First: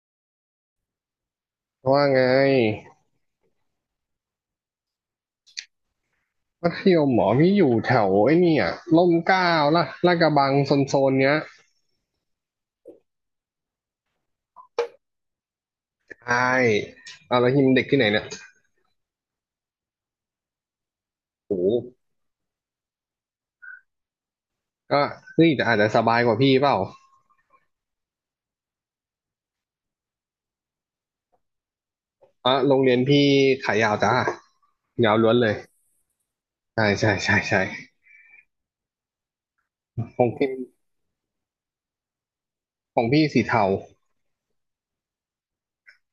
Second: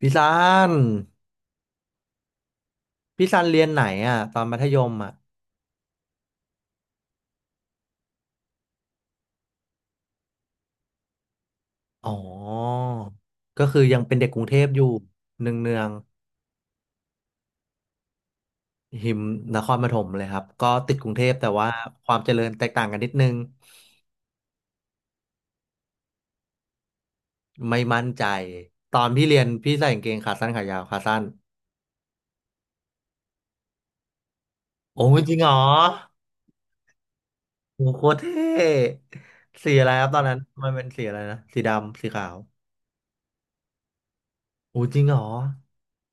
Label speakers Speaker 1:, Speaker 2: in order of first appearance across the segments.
Speaker 1: พี่ซัน
Speaker 2: ว่าไง
Speaker 1: พี่ซันเรียนไหนอ่ะตอนมัธยมอ่ะ
Speaker 2: มัธยมหมอพี่อยู่แถวไอ้นี่อ่ะร่มเกล้าละลาดกระบังโซนๆเนี้ย
Speaker 1: อ๋อก็คือยังเป็นเด็กกรุงเทพอยู่เนืองเนือง
Speaker 2: ใช่เอาแล้วทีมเด็กที่ไหนเนี่ย
Speaker 1: หิมนครปฐมเลยครับก็ติดกรุงเทพแต่
Speaker 2: โอ้โห
Speaker 1: ว่าความเจริญแตกต่างกันนิดนึง
Speaker 2: ก็นี่แต่อาจจะสบายกว่าพี่เปล่า
Speaker 1: ไม่มั่นใจตอนพี่เรียนพี่ใส่กางเกงขาสั้นขายาวขาสั้น
Speaker 2: อ่ะโรงเรียนพี่ขายาวจ้า
Speaker 1: โอ้
Speaker 2: ยาว
Speaker 1: ย
Speaker 2: ล้
Speaker 1: จ
Speaker 2: วน
Speaker 1: ริงเห
Speaker 2: เล
Speaker 1: รอ
Speaker 2: ยใช่ใช่ใช่ใช่
Speaker 1: โอ้โคตรเท่สีอะไรครับต
Speaker 2: ข
Speaker 1: อน
Speaker 2: อง
Speaker 1: นั้น
Speaker 2: พี่
Speaker 1: มันเป็นสีอะไรนะสีดำสีขาว
Speaker 2: ของพี่สีเทา
Speaker 1: โอ้จริงเหรอ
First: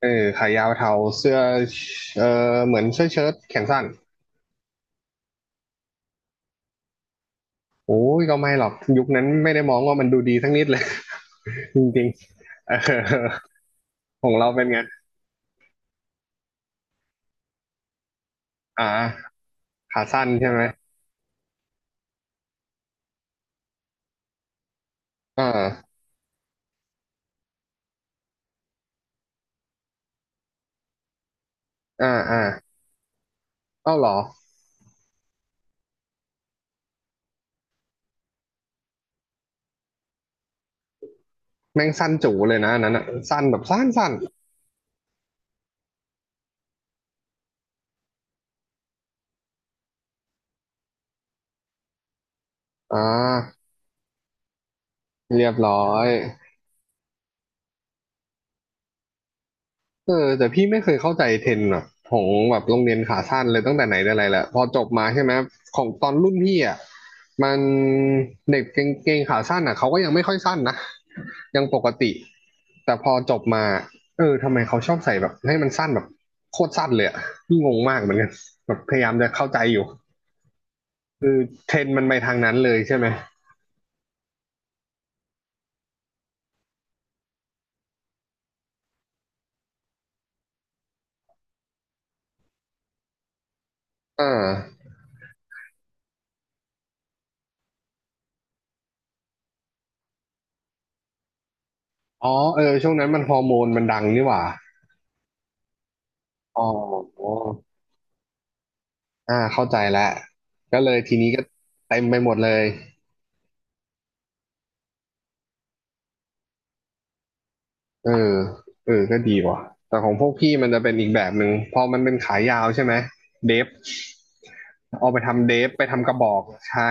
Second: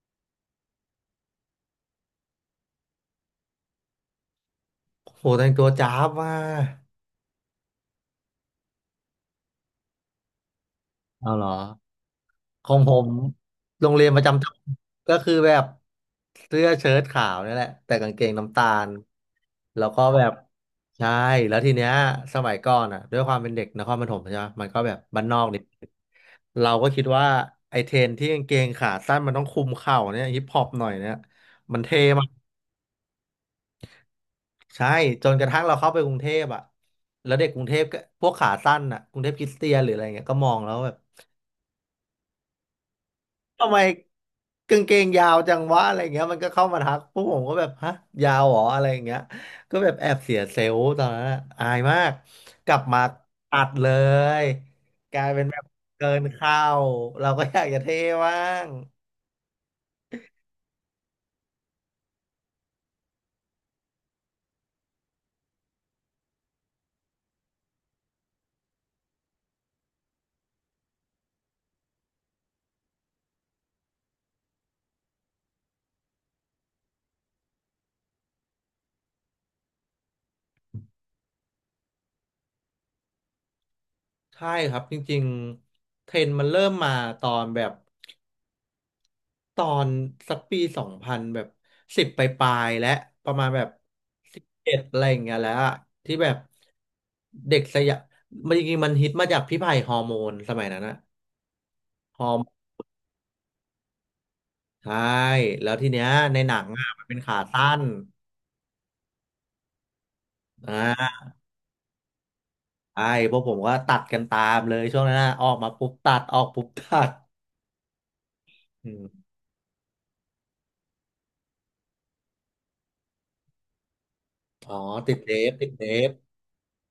Speaker 2: เออขายาวเทาเสื้อเออเหมือนเสื้อเชิ้ตแขนสั้น
Speaker 1: โหแต่งตัวจ้าบมาก
Speaker 2: โอ้ยก็ไม่หรอกยุคนั้นไม่ได้มองว่ามันดูดีสักนิดเลย
Speaker 1: เอาเหรอ
Speaker 2: จริงๆ
Speaker 1: ข
Speaker 2: เอ
Speaker 1: อ
Speaker 2: อ
Speaker 1: งผมโรงเรียนป
Speaker 2: ข
Speaker 1: ระ
Speaker 2: อง
Speaker 1: จำจั
Speaker 2: เรา
Speaker 1: งหวัด
Speaker 2: เป็นไง
Speaker 1: ก็คือแบบเสื้อเชิ้ตขาวนี่แหละแต่กางเกงน้ำตา
Speaker 2: อ่
Speaker 1: ล
Speaker 2: า
Speaker 1: แล้วก็
Speaker 2: ขา
Speaker 1: แบ
Speaker 2: สั้น
Speaker 1: บ
Speaker 2: ใช่ไหม
Speaker 1: ใช่แล้วทีเนี้ยสมัยก่อนอ่ะด้วยความเป็นเด็กนครปฐมใช่ไหมมันก็แบบบ้านนอ
Speaker 2: อ่
Speaker 1: กนิดนึง
Speaker 2: า
Speaker 1: เราก็คิดว่าไอเทรนที่กางเกงขาสั้นมันต้องคลุมเข่าเนี่ยฮิปฮอปหน่อยเนี่ยมันเท่
Speaker 2: อ่า
Speaker 1: มาก
Speaker 2: อ่าเอ้าเหรอ
Speaker 1: ใช่จนกระทั่งเราเข้าไปกรุงเทพอ่ะแล้วเด็กกรุงเทพก็พวกขาสั้นอ่ะกรุงเทพคริสเตียนหรืออะไรเงี้ยก็มองแล้วแบบ
Speaker 2: แม่งสั้นจู๋เลยนะอันนั้นอ่ะสั้นแบบ
Speaker 1: ทำไม
Speaker 2: สั้นสั้น
Speaker 1: กางเกงยาวจังวะอะไรเงี้ยมันก็เข้ามาทักพวกผมก็แบบฮะยาวเหรออะไรอย่างเงี้ยก็แบบแอบเสียเซลล์ตอนนั้นอะอายมากกลับ
Speaker 2: อ่
Speaker 1: มาตั
Speaker 2: า
Speaker 1: ดเลยกลายเป็น
Speaker 2: เรีย
Speaker 1: แบ
Speaker 2: บ
Speaker 1: บ
Speaker 2: ร้อ
Speaker 1: เกิ
Speaker 2: ย
Speaker 1: นเข้าเราก็อยากจะเท่บ้าง
Speaker 2: เออแต่พี่ไม่เคยเข้าใจเทรนด์แบบของแบบโรงเรียนขาสั้นเลยตั้งแต่ไหนแต่ไรแหละพอจบมาใช่ไหมของตอนรุ่นพี่อ่ะมันเด็กเกงขาสั้นอ่ะเขาก็ยังไม่ค่อยสั้นนะยังปกติแต่พอจบมาเออทำไมเขาชอบใส่แบบให้มันสั้นแบบโคตรสั้นเลยอ่ะพี่งงมากเหมือนกันแบบพยายามจะเข้าใจอยู่เทรนด์มันไปทางนั้นเลยใช่ไหม
Speaker 1: ใช่ครับจริงๆเทรนด์มันเริ่มมาตอนแบบ ตอนสักปีสองพันแบบสิบปลายๆและประมาณแบบ
Speaker 2: อ่
Speaker 1: สิบเอ็ด
Speaker 2: า
Speaker 1: อะไรอย่างเงี้ยแล้วอะที่แบบเด็กสยามมันจริงๆมันฮิตมาจากพี่ไผ่ฮอร์โมนสมัยนั้นนะฮอ
Speaker 2: อ๋อ
Speaker 1: ร์โม
Speaker 2: เออ
Speaker 1: น
Speaker 2: ช่วงนั้นมันฮอร์โมนมันดังนี่หว่า
Speaker 1: ใช่แล้วทีเนี้ยในหนั
Speaker 2: อ๋อ
Speaker 1: งอ่ะมันเป็นขาสั้น
Speaker 2: อ่า เข้าใจแล้ว
Speaker 1: อ่
Speaker 2: ก็เลยที
Speaker 1: า
Speaker 2: นี้ก็เต็มไปหมดเลย
Speaker 1: ใช่พวกผมก็ตัดกันตามเลยช่วงนั้นนะออกมาปุ๊บตัดออกปุ๊บตัด
Speaker 2: เออ
Speaker 1: อื
Speaker 2: เออก็
Speaker 1: ม
Speaker 2: ดีว่ะแต่ของพวกพี่มันจะเป็นอีกแบบหนึ่งพอมันเป็นขายาวใช่ไหมเดฟ
Speaker 1: อ๋อ
Speaker 2: เอา
Speaker 1: ติ
Speaker 2: ไป
Speaker 1: ดเด
Speaker 2: ทำ
Speaker 1: ฟ
Speaker 2: เด
Speaker 1: ติ
Speaker 2: ฟ
Speaker 1: ด
Speaker 2: ไป
Speaker 1: เด
Speaker 2: ทำ
Speaker 1: ฟ
Speaker 2: กระบอกใช่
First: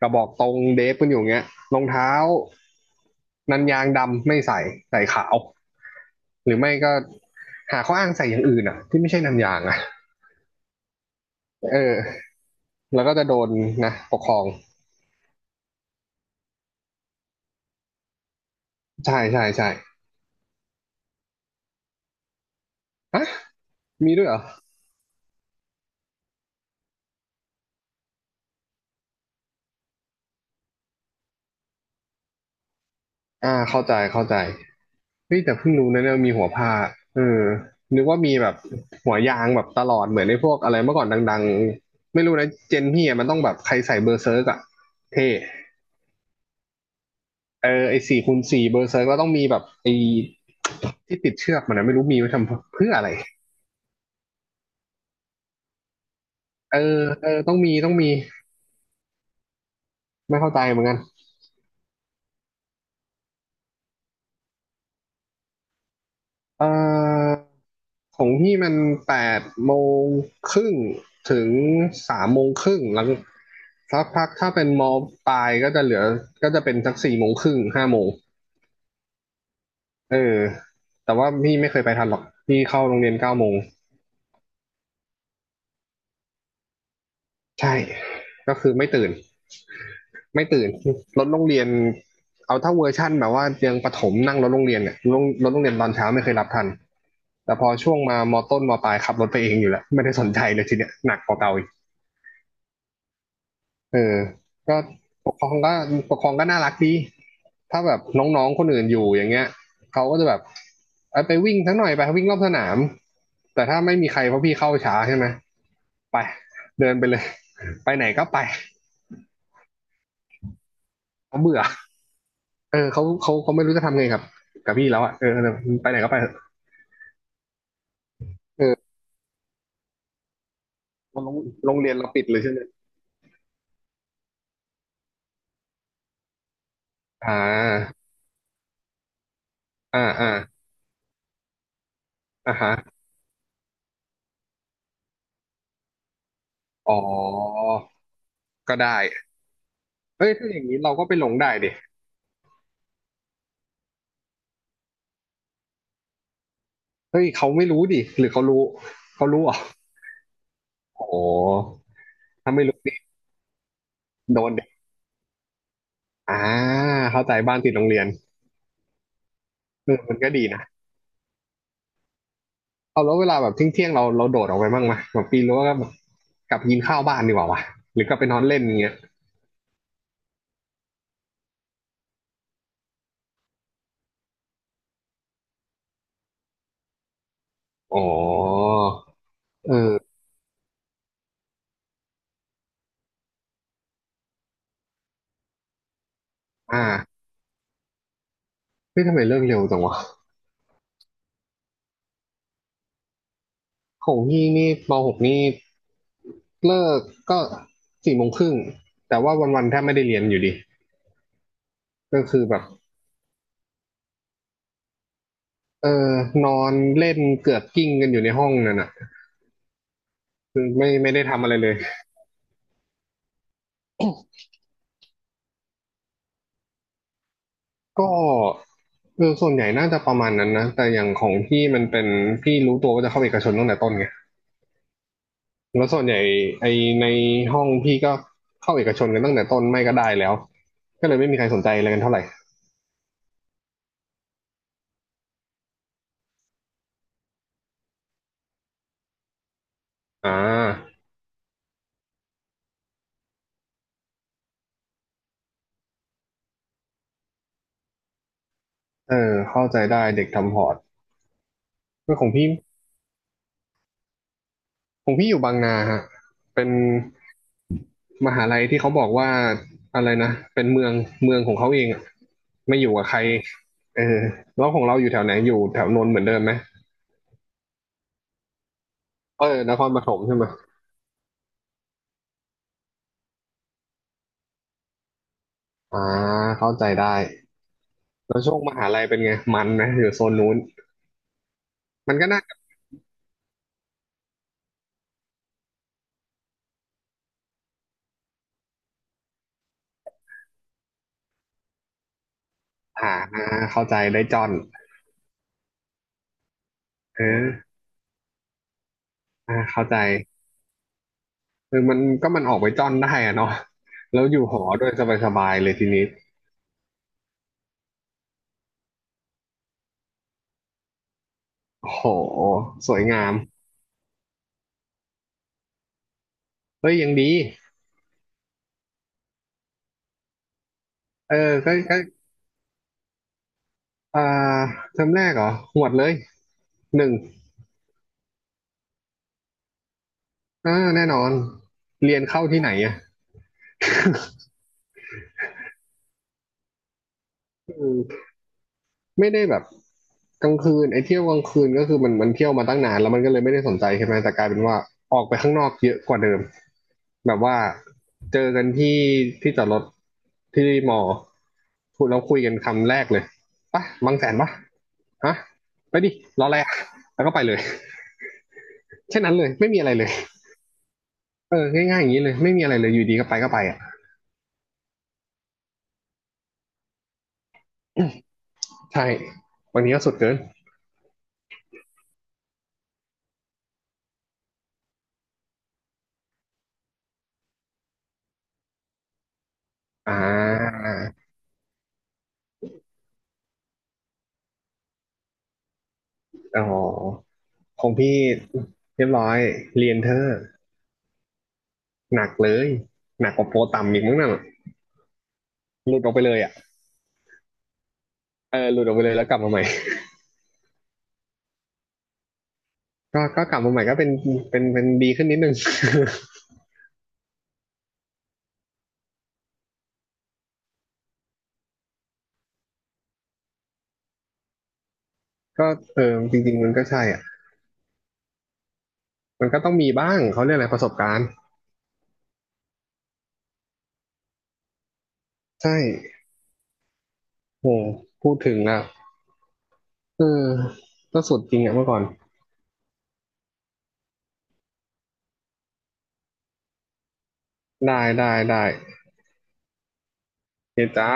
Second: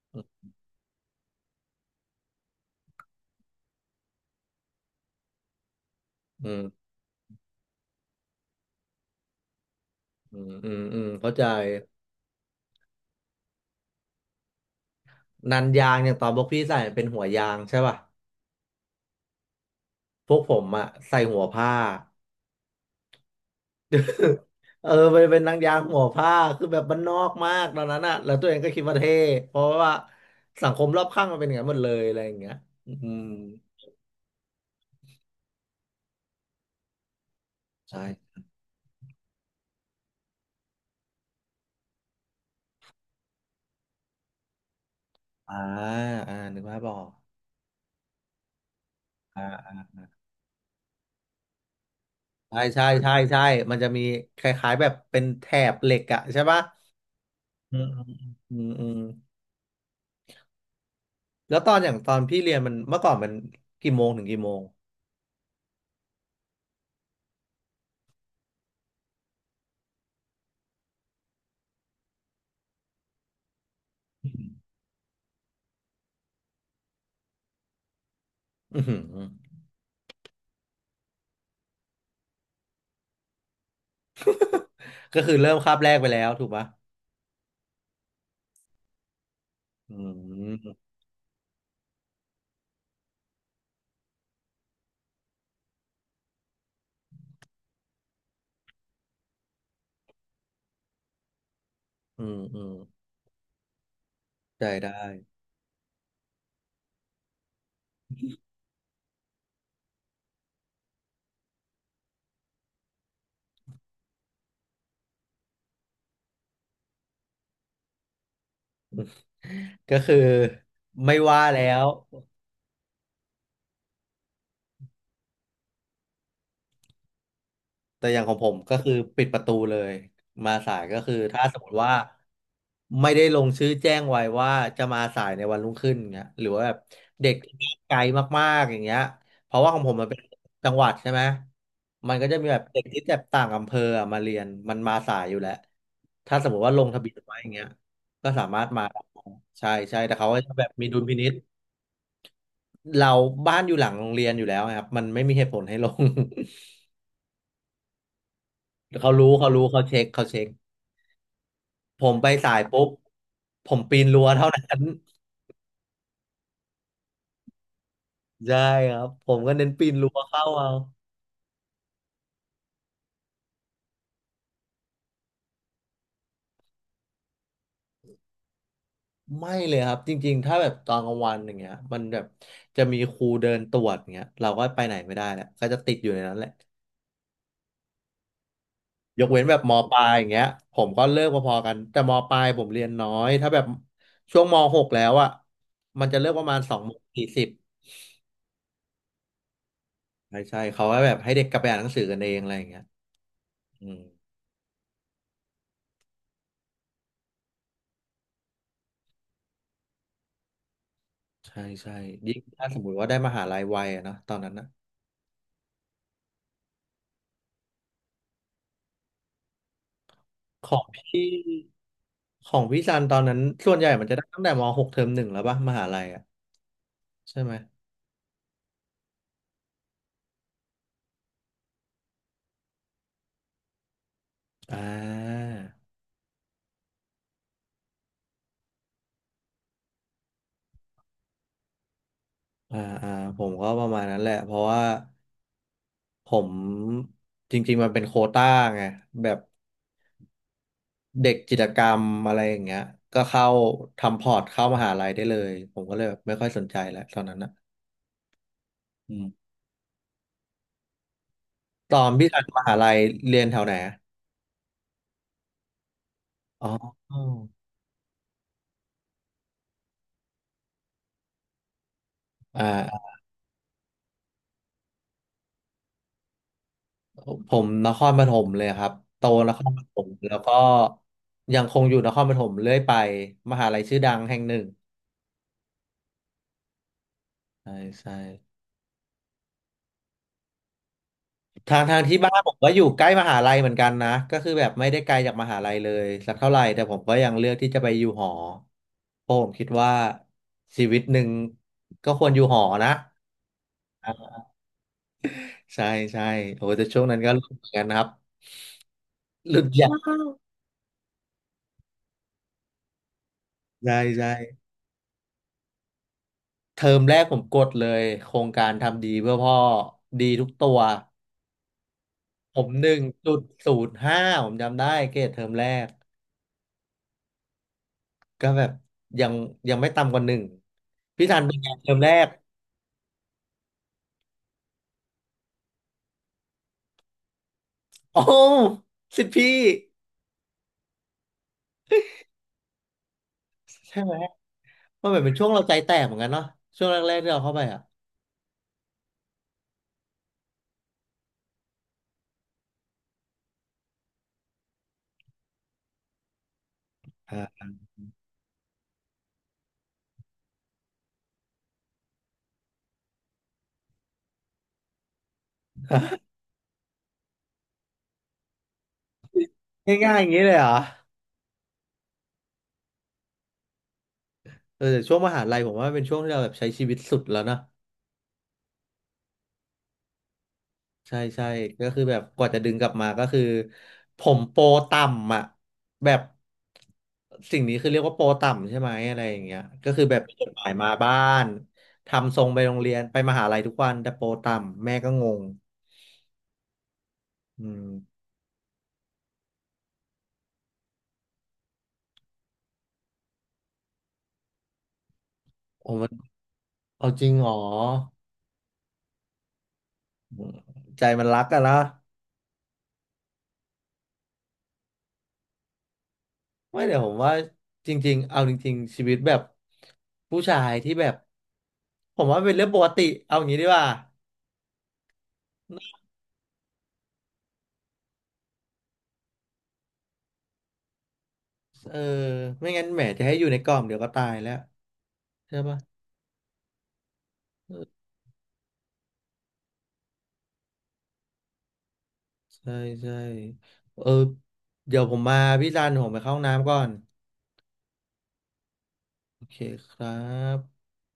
Speaker 2: กระบอกตรงเดฟกันอยู่เงี้ยรองเท้านันยางดำไม่ใส่ใส่ขาว
Speaker 1: อื
Speaker 2: หรือไม่
Speaker 1: ม
Speaker 2: ก็หาข้ออ้างใส่อย่างอื่นอ่ะที่ไม่ใช่นันยางอ่ะ
Speaker 1: อืมอืมอืมเข้าใจ
Speaker 2: เออแล้วก็จะโดนนะปกครอง
Speaker 1: นันยางอย่างตอนพวกพี่ใส่เป็นหัวยางใช่ป่ะ
Speaker 2: ใช่ใช่ใช่
Speaker 1: พวกผมอะใส่หัวผ้า
Speaker 2: ฮะมีด้วยเหรอ
Speaker 1: เออไปนเป็นนางยางหัวผ้าคือแบบบ้านนอกมากตอนนั้นอะแล้วตัวเองก็คิดว่าเท่เพราะว่าสังคมรอบข้างมันเป็นอย่างนั้นหมดเลยอะไรอย่างเงี้ยอืม
Speaker 2: อ่าเข้าใจเข้าใจเฮ้ยแต่เพิ่งรู้นะเนี่ยมีหัวผ้าเออนึกว่า
Speaker 1: ใช่
Speaker 2: มีแบบหัวยางแบบตลอดเหมือนในพวกอะไรเมื่อก่อนดังๆไม่รู้นะเจนพี่อะมันต้องแบบใครใส่เบอร์เซิร์กอะเท่
Speaker 1: อ่าอ่านึกภาพออก
Speaker 2: เออไอสี่คูณสี่เบอร์เซิร์กก็ต้อง
Speaker 1: อ่
Speaker 2: มีแบบ
Speaker 1: า
Speaker 2: ไอที่ติดเชือกมันนะไม่รู้มีไว้ท
Speaker 1: ใช่
Speaker 2: ำ
Speaker 1: ใช่
Speaker 2: เพื่ออะไร
Speaker 1: ใช่ใช่มันจะมีคล้ายๆแบบเป็นแถบเหล็กอะใช่ปะ
Speaker 2: เออเออต้องมี
Speaker 1: อืมอืมอืมอืม
Speaker 2: ไม่เข้าใจเหมือนกัน
Speaker 1: แล้วตอนอย่างตอนพี่เรียนมันเมื่อก่อนมันกี่โมงถึงกี่โมง
Speaker 2: เอ่อของพี่มันแปดโมงครึ่งถึงสามโมงครึ่งแล้วสักพัก
Speaker 1: อื
Speaker 2: ถ้าเป็นมอปลายก็จะเหลือก็จะเป็นสักสี่โมงครึ่งห้าโมง
Speaker 1: มอืม
Speaker 2: เออแต่ว่าพี่ไม่เคยไปทันหรอกพี่เข้าโรงเรียนเก้าโมง
Speaker 1: ก็คือเริ่มคาบแรกไปแล้วถูกปะ
Speaker 2: ใช่ก็คือไม่ตื่น
Speaker 1: อื
Speaker 2: ไม่ตื่น
Speaker 1: ม
Speaker 2: รถโรงเรียนเอาถ้าเวอร์ชั่นแบบว่ายังประถมนั่งรถโรงเรียนเนี่ยรถรถโรงเรียนตอนเช้าไม่เคยรับทันแต่พอช่วงมามอต้นมอปลายขับรถไปเองอยู่แล้วไม่ได้สนใจเลยทีเนี้ยหนักกว่าเก่าอ
Speaker 1: อืมอืม
Speaker 2: เออ
Speaker 1: ได้
Speaker 2: ก็
Speaker 1: ได้
Speaker 2: ปกครองก็ปกครองก็น่ารักดี ถ้าแบบน้องๆ คนอื่นอยู่อย่างเงี้ยเขาก็จะแบบเอ้ยไปวิ่งสักหน่อยไปวิ่งรอบสนาม แต่ถ้าไม่มีใครเพราะพี่เข้าช้าใช่ไหมไปเดินไปเลย ไปไหนก็ไป
Speaker 1: ก็คือไม่
Speaker 2: เขา
Speaker 1: ว่า
Speaker 2: เบื่อ
Speaker 1: แล้ว
Speaker 2: เออเขาเขาเขาไม่รู้จะทำไงกับกับพี่แล้วอ่ะเออไปไหนก็ไปเถอะ
Speaker 1: แต่อย่างของผมก็คื
Speaker 2: เออ
Speaker 1: อปิดประตูเลยมาสายก็คือ
Speaker 2: โรง
Speaker 1: ถ้าสมม
Speaker 2: โร
Speaker 1: ติ
Speaker 2: งเรี
Speaker 1: ว่า
Speaker 2: ยนเราปิดเลยใช่ไหม
Speaker 1: ไม่ได้ลงชื่อแจ้งไว้ว่าจะมาสายในวันรุ่งขึ้นเงี้ยหรือว่าแบบเด็
Speaker 2: อ่
Speaker 1: กที่ไกล
Speaker 2: า
Speaker 1: มากๆอย่างเงี้ยเพราะว่าของผม
Speaker 2: อ่า
Speaker 1: มันเป็น
Speaker 2: อ่า
Speaker 1: จังหวัดใช่ไหมมันก็จะมี
Speaker 2: อ่า
Speaker 1: แบบ
Speaker 2: ฮะ
Speaker 1: เด็กที่แบบต่างอำเภออะมาเรียนมันมาสายอยู่แล้วถ้าสมมติว่าลง
Speaker 2: อ๋
Speaker 1: ทะเบียนไว้อย่างเงี้
Speaker 2: อ
Speaker 1: ยก็สามารถ
Speaker 2: ก็
Speaker 1: มา
Speaker 2: ได้
Speaker 1: ได้ใช่ใช่แต่
Speaker 2: เฮ้
Speaker 1: เขา
Speaker 2: ย
Speaker 1: ก็
Speaker 2: ถ้า
Speaker 1: จะ
Speaker 2: อ
Speaker 1: แบ
Speaker 2: ย่าง
Speaker 1: บ
Speaker 2: นี้
Speaker 1: มี
Speaker 2: เรา
Speaker 1: ดุล
Speaker 2: ก็ไป
Speaker 1: พิ
Speaker 2: ห
Speaker 1: นิ
Speaker 2: ล
Speaker 1: จ
Speaker 2: งได้ดิ
Speaker 1: เราบ้านอยู่หลังโรงเรียนอยู่แล้วครับมันไม่มีเหตุผลให้ลง
Speaker 2: เฮ้ยเขาไม่รู้ดิหรือเขารู้
Speaker 1: เขา
Speaker 2: เขา
Speaker 1: รู้
Speaker 2: รู้
Speaker 1: เขา
Speaker 2: เหรอ
Speaker 1: รู้เขาเช็ค
Speaker 2: โอ้
Speaker 1: ผมไปสา
Speaker 2: ถ้า
Speaker 1: ย
Speaker 2: ไม่รู้
Speaker 1: ปุ๊บ
Speaker 2: นี่
Speaker 1: ผมปีนรั้ว
Speaker 2: โด
Speaker 1: เท่า
Speaker 2: นเด็ก
Speaker 1: นั้น
Speaker 2: อ่าเข้าใจบ้านติดโรงเรียน
Speaker 1: ใช่ครับผมก็เน้นปี
Speaker 2: เอ
Speaker 1: น
Speaker 2: อ
Speaker 1: รั้
Speaker 2: มั
Speaker 1: ว
Speaker 2: นก็ดี
Speaker 1: เข้า
Speaker 2: นะ
Speaker 1: เอา
Speaker 2: เอาแล้วเวลาแบบเที่ยงๆเราเราโดดออกไปบ้างไหมแบบปีนรั้วก็แบบกลับกินข้าวบ้านดีกว่าวะ หรือกลับไปนอนเล่นอย่างเงี้ย
Speaker 1: ไม่เลยครับจริงๆถ้าแบบตอนกลางวันอย่างเงี้ยมันแบบจะมีครูเดินตรวจอย่างเงี้ยเราก็ไปไหนไม่ได้แหละก็จะติดอยู่ในนั้นแหละ
Speaker 2: อ๋อ
Speaker 1: ยกเว้นแบบมปลาย
Speaker 2: เออ
Speaker 1: อย่างเงี้ยผมก็เลิกพอๆกันแต่มปลายผมเรียนน้อยถ้าแบบช่วงมหกแล้วอ่ะมันจะเลิกประมาณสองโมง
Speaker 2: อ่า
Speaker 1: สี่สิบ
Speaker 2: เฮ้ยทำไมเลิกเร็วจังวะ
Speaker 1: ใช่ใช่เขาก็แบบให้เด็กกลับไปอ่านหนังสือกันเองอะไรอย่างเงี้ยอืม
Speaker 2: ของพี่นี่มหกนี่เลิกก็สี่โมงครึ่งแต่ว่าวันๆแทบไม่ได้เรียนอยู่ดี
Speaker 1: ใช่ใช่
Speaker 2: ก็
Speaker 1: ยิ่ง
Speaker 2: คือแบบ
Speaker 1: ถ้าสมมติว่าได้มหาลัยวัยอะเนาะตอนนั้นนะ
Speaker 2: เออนอนเล่นเกือกกิ้งกันอยู่ในห้องนั่นน่ะคือ
Speaker 1: ของ
Speaker 2: ไม่
Speaker 1: พ
Speaker 2: ไม่ได้
Speaker 1: ี่
Speaker 2: ทำอะไรเลย
Speaker 1: ของพี่ซันตอนนั้นส่วนใหญ่มันจะได้ตั้งแต่ม .6 เทอมหนึ่งแล้วป่ะมหาลัยอ่ะใช่ไหม
Speaker 2: ก็เออส่วนใหญ่น่าจะประมาณนั้นนะแต่อย่างของพี่มันเป็นพี่รู้ตัวว่าจะเข้าเอกชนตั้งแต่ต้นไง
Speaker 1: อ่า
Speaker 2: แล้วส่วนใหญ่ไอในห้องพี่ก็เข้าเอกชนกันตั้งแต่ต้นไม่ก็ได้แล้วก็เลยไม่มีใครสนใจอะไรกันเท่าไหร่
Speaker 1: อ่าอ่าผมก็ประมาณนั้นแหละเพราะว่าผมจริงๆมันเป็นโควต้าไงแบบ
Speaker 2: อ่า
Speaker 1: เด็กกิจกรรมอะไรอย่างเงี้ยก็เข้าทำพอร์ตเข้ามหาลัยได้เลยผมก็เลยแบบไม่ค่อยสนใจแล้วตอนนั้นนะ
Speaker 2: เออเข้าใจได้เด็กทำพอร์ต
Speaker 1: ตอน
Speaker 2: เรื่องข
Speaker 1: พี่
Speaker 2: อง
Speaker 1: ทัน
Speaker 2: พี่
Speaker 1: มหาลัยเรียนแถวไหนอะ
Speaker 2: ของพี่อยู่บางนาฮะเป็
Speaker 1: อ๋
Speaker 2: น
Speaker 1: อ
Speaker 2: มหาลัยที่เขาบอกว่าอะไรนะเป็นเมืองเมืองของเขาเองอะ
Speaker 1: อ่
Speaker 2: ไม่อยู่กับ
Speaker 1: า
Speaker 2: ใครเออแล้วของเราอยู่แถวไหนอยู่แถวนนท์เหมือนเดิมไหม
Speaker 1: ผมนครปฐมเลยครับโต
Speaker 2: เออ
Speaker 1: นคร
Speaker 2: น
Speaker 1: ป
Speaker 2: คร
Speaker 1: ฐ
Speaker 2: ป
Speaker 1: ม
Speaker 2: ฐม
Speaker 1: แล้
Speaker 2: ใช่
Speaker 1: ว
Speaker 2: ไหม
Speaker 1: ก็ยังคงอยู่นครปฐมเรื่อยไปมหาลัยชื่อดังแห่งหนึ่ง
Speaker 2: อ่าเข้าใจได้
Speaker 1: ใช่ใช่
Speaker 2: แล้วช่วงมหาลัยเป็นไงมันนะอยู่โซนนู้น
Speaker 1: ทาง
Speaker 2: มั
Speaker 1: ที่
Speaker 2: นก็
Speaker 1: บ้าน
Speaker 2: น่า
Speaker 1: ผ
Speaker 2: จะ
Speaker 1: มก็อยู่ใกล้มหาลัยเหมือนกันนะก็คือแบบไม่ได้ไกลจากมหาลัยเลยสักเท่าไหร่แต่ผมก็ยังเลือกที่จะไปอยู่หอเพราะผมคิดว่าชีวิตหนึ่งก็ควรอยู่หอนะ
Speaker 2: ผ่านนะเข้าใจได้จอน
Speaker 1: ใช่ใช่โอ้แต่ช่วงนั้
Speaker 2: เ
Speaker 1: นก็รุ้เหมือ
Speaker 2: ออ
Speaker 1: นกันนะครับ
Speaker 2: อ่า
Speaker 1: หลุด
Speaker 2: เข้า
Speaker 1: ยาว
Speaker 2: ใจคือมันก็มันออกไปจอนได้อะเนาะ
Speaker 1: ใช่
Speaker 2: แล้ว
Speaker 1: ใช่
Speaker 2: อยู่หอด้วยสบายๆเลยทีนี้
Speaker 1: เทอมแรกผมกดเลยโครงการทำดีเพื่อพ่อดีทุกตัว
Speaker 2: โอ้โห
Speaker 1: ผมห
Speaker 2: ส
Speaker 1: นึ่
Speaker 2: ว
Speaker 1: ง
Speaker 2: ยงาม
Speaker 1: จุดศูนย์ห้าผมจำได้เกรดเทอมแรก
Speaker 2: เฮ้ยยังดี
Speaker 1: ก็แบบยังยังไม่ต่ำกว่าหนึ่งพี่
Speaker 2: เอ
Speaker 1: ธั
Speaker 2: อ
Speaker 1: นเป็นไง
Speaker 2: ก็
Speaker 1: เทอ
Speaker 2: ก็
Speaker 1: มแรก
Speaker 2: อ่าเทอมแรกเหรอหวดเลยหนึ่ง
Speaker 1: โอ้สิทธิ์พี่
Speaker 2: อ่าแน่นอนเรียนเข้าที่ไหนอะ
Speaker 1: ใช่ไหมมันเหมือนเป็นช่วงเราใจแตกเหมือนกันเนาะช่วงแรกๆที่เราเข้าไปอ่ะ
Speaker 2: ไม่ได้แบบกลางคืนไอ้เที่ยวกลางคืนก็คือมันมันเที่ยวมาตั้งนานแล้วมันก็เลยไม่ได้สนใจใช่ไหมแต่กลายเป็นว่าออกไปข้างนอกเยอะกว่าเดิมแบบ
Speaker 1: ฮะ
Speaker 2: ว่าเจอกันที่ที่จอดรถที่มอพูดแล้วคุยกันคำแรกเลยปะบางแสนปะฮะไปดิรออะไรอะแล้วก็ไปเลยแค่นั้นเลยไม่มีอะไรเลย
Speaker 1: ง่ายๆอย่างนี้เลยเหรอ
Speaker 2: เออง่ายๆอย่างนี้เลยไม่มีอะไรเลยอยู่ดีก็ไปก็ไปอ่ะ
Speaker 1: เออแต่ช่วงมหาลัยผมว่าเป็นช่วงที่เราแบบใช้ชีวิตสุดแล้วนะ
Speaker 2: ใช่บางทีก็สุดเกิน
Speaker 1: ใช่ใช่ก็คือแบบกว่าจะดึงกลับมาก็คือผมโปรต่ำอ่ะแบบสิ่งนี้คือเรียกว่าโปรต่ำใช่ไหมอะไรอย่างเงี้ยก็คือ
Speaker 2: อ่
Speaker 1: แบบมีจดหมาย
Speaker 2: า
Speaker 1: มาบ้านทำทรงไปโรงเรียนไปมหาลัยทุกวันแต่โปรต่ำแม่ก็งง
Speaker 2: อ๋อ
Speaker 1: อื
Speaker 2: ข
Speaker 1: ม
Speaker 2: องพี่เรียบร้อยเรียนเธอ หนักเลยหนักกว่าโปรต่ำอีกมั้งนั่น
Speaker 1: ผ
Speaker 2: ห
Speaker 1: ม
Speaker 2: ลุดอ
Speaker 1: ว่า
Speaker 2: อกไปเลยอ่ะ
Speaker 1: เอาจริงเหรอ
Speaker 2: เออหลุดออกไปเลยแล้วกลับมาใหม่
Speaker 1: ใจมันรักอะนะ
Speaker 2: ก็ก็กลับมาใหม่ก็เป็นเป็นดีขึ้นนิดนึง
Speaker 1: ไม่เดี๋ยวผมว่าจริงๆเอาจริงๆชีวิตแบบผู้ชายที่แบบผมว่าเป็นเรื่องปกติเอาอย่างนี้ดีกว่า
Speaker 2: ก็เออจริงๆมันก็ใช่อ่ะมันก็ต้องมีบ้างเขาเรียกอะไรประสบการณ์
Speaker 1: เออไม่งั้นแหมจะให้อยู่ในกล่องเดี๋ยวก็ตายแล้วใช่
Speaker 2: ใช่
Speaker 1: ปะ
Speaker 2: โห
Speaker 1: เออ
Speaker 2: พูดถึงอ่ะเออก็สุดจริงอ่ะเมื่อก่อน
Speaker 1: ใช่ใช่เออเดี๋ยวผมมาพี่ซันผมไปเข้าห้องน้ำก่อน
Speaker 2: ได้ได้ได้
Speaker 1: โอเคครั
Speaker 2: เฮ
Speaker 1: บ
Speaker 2: ยจ้า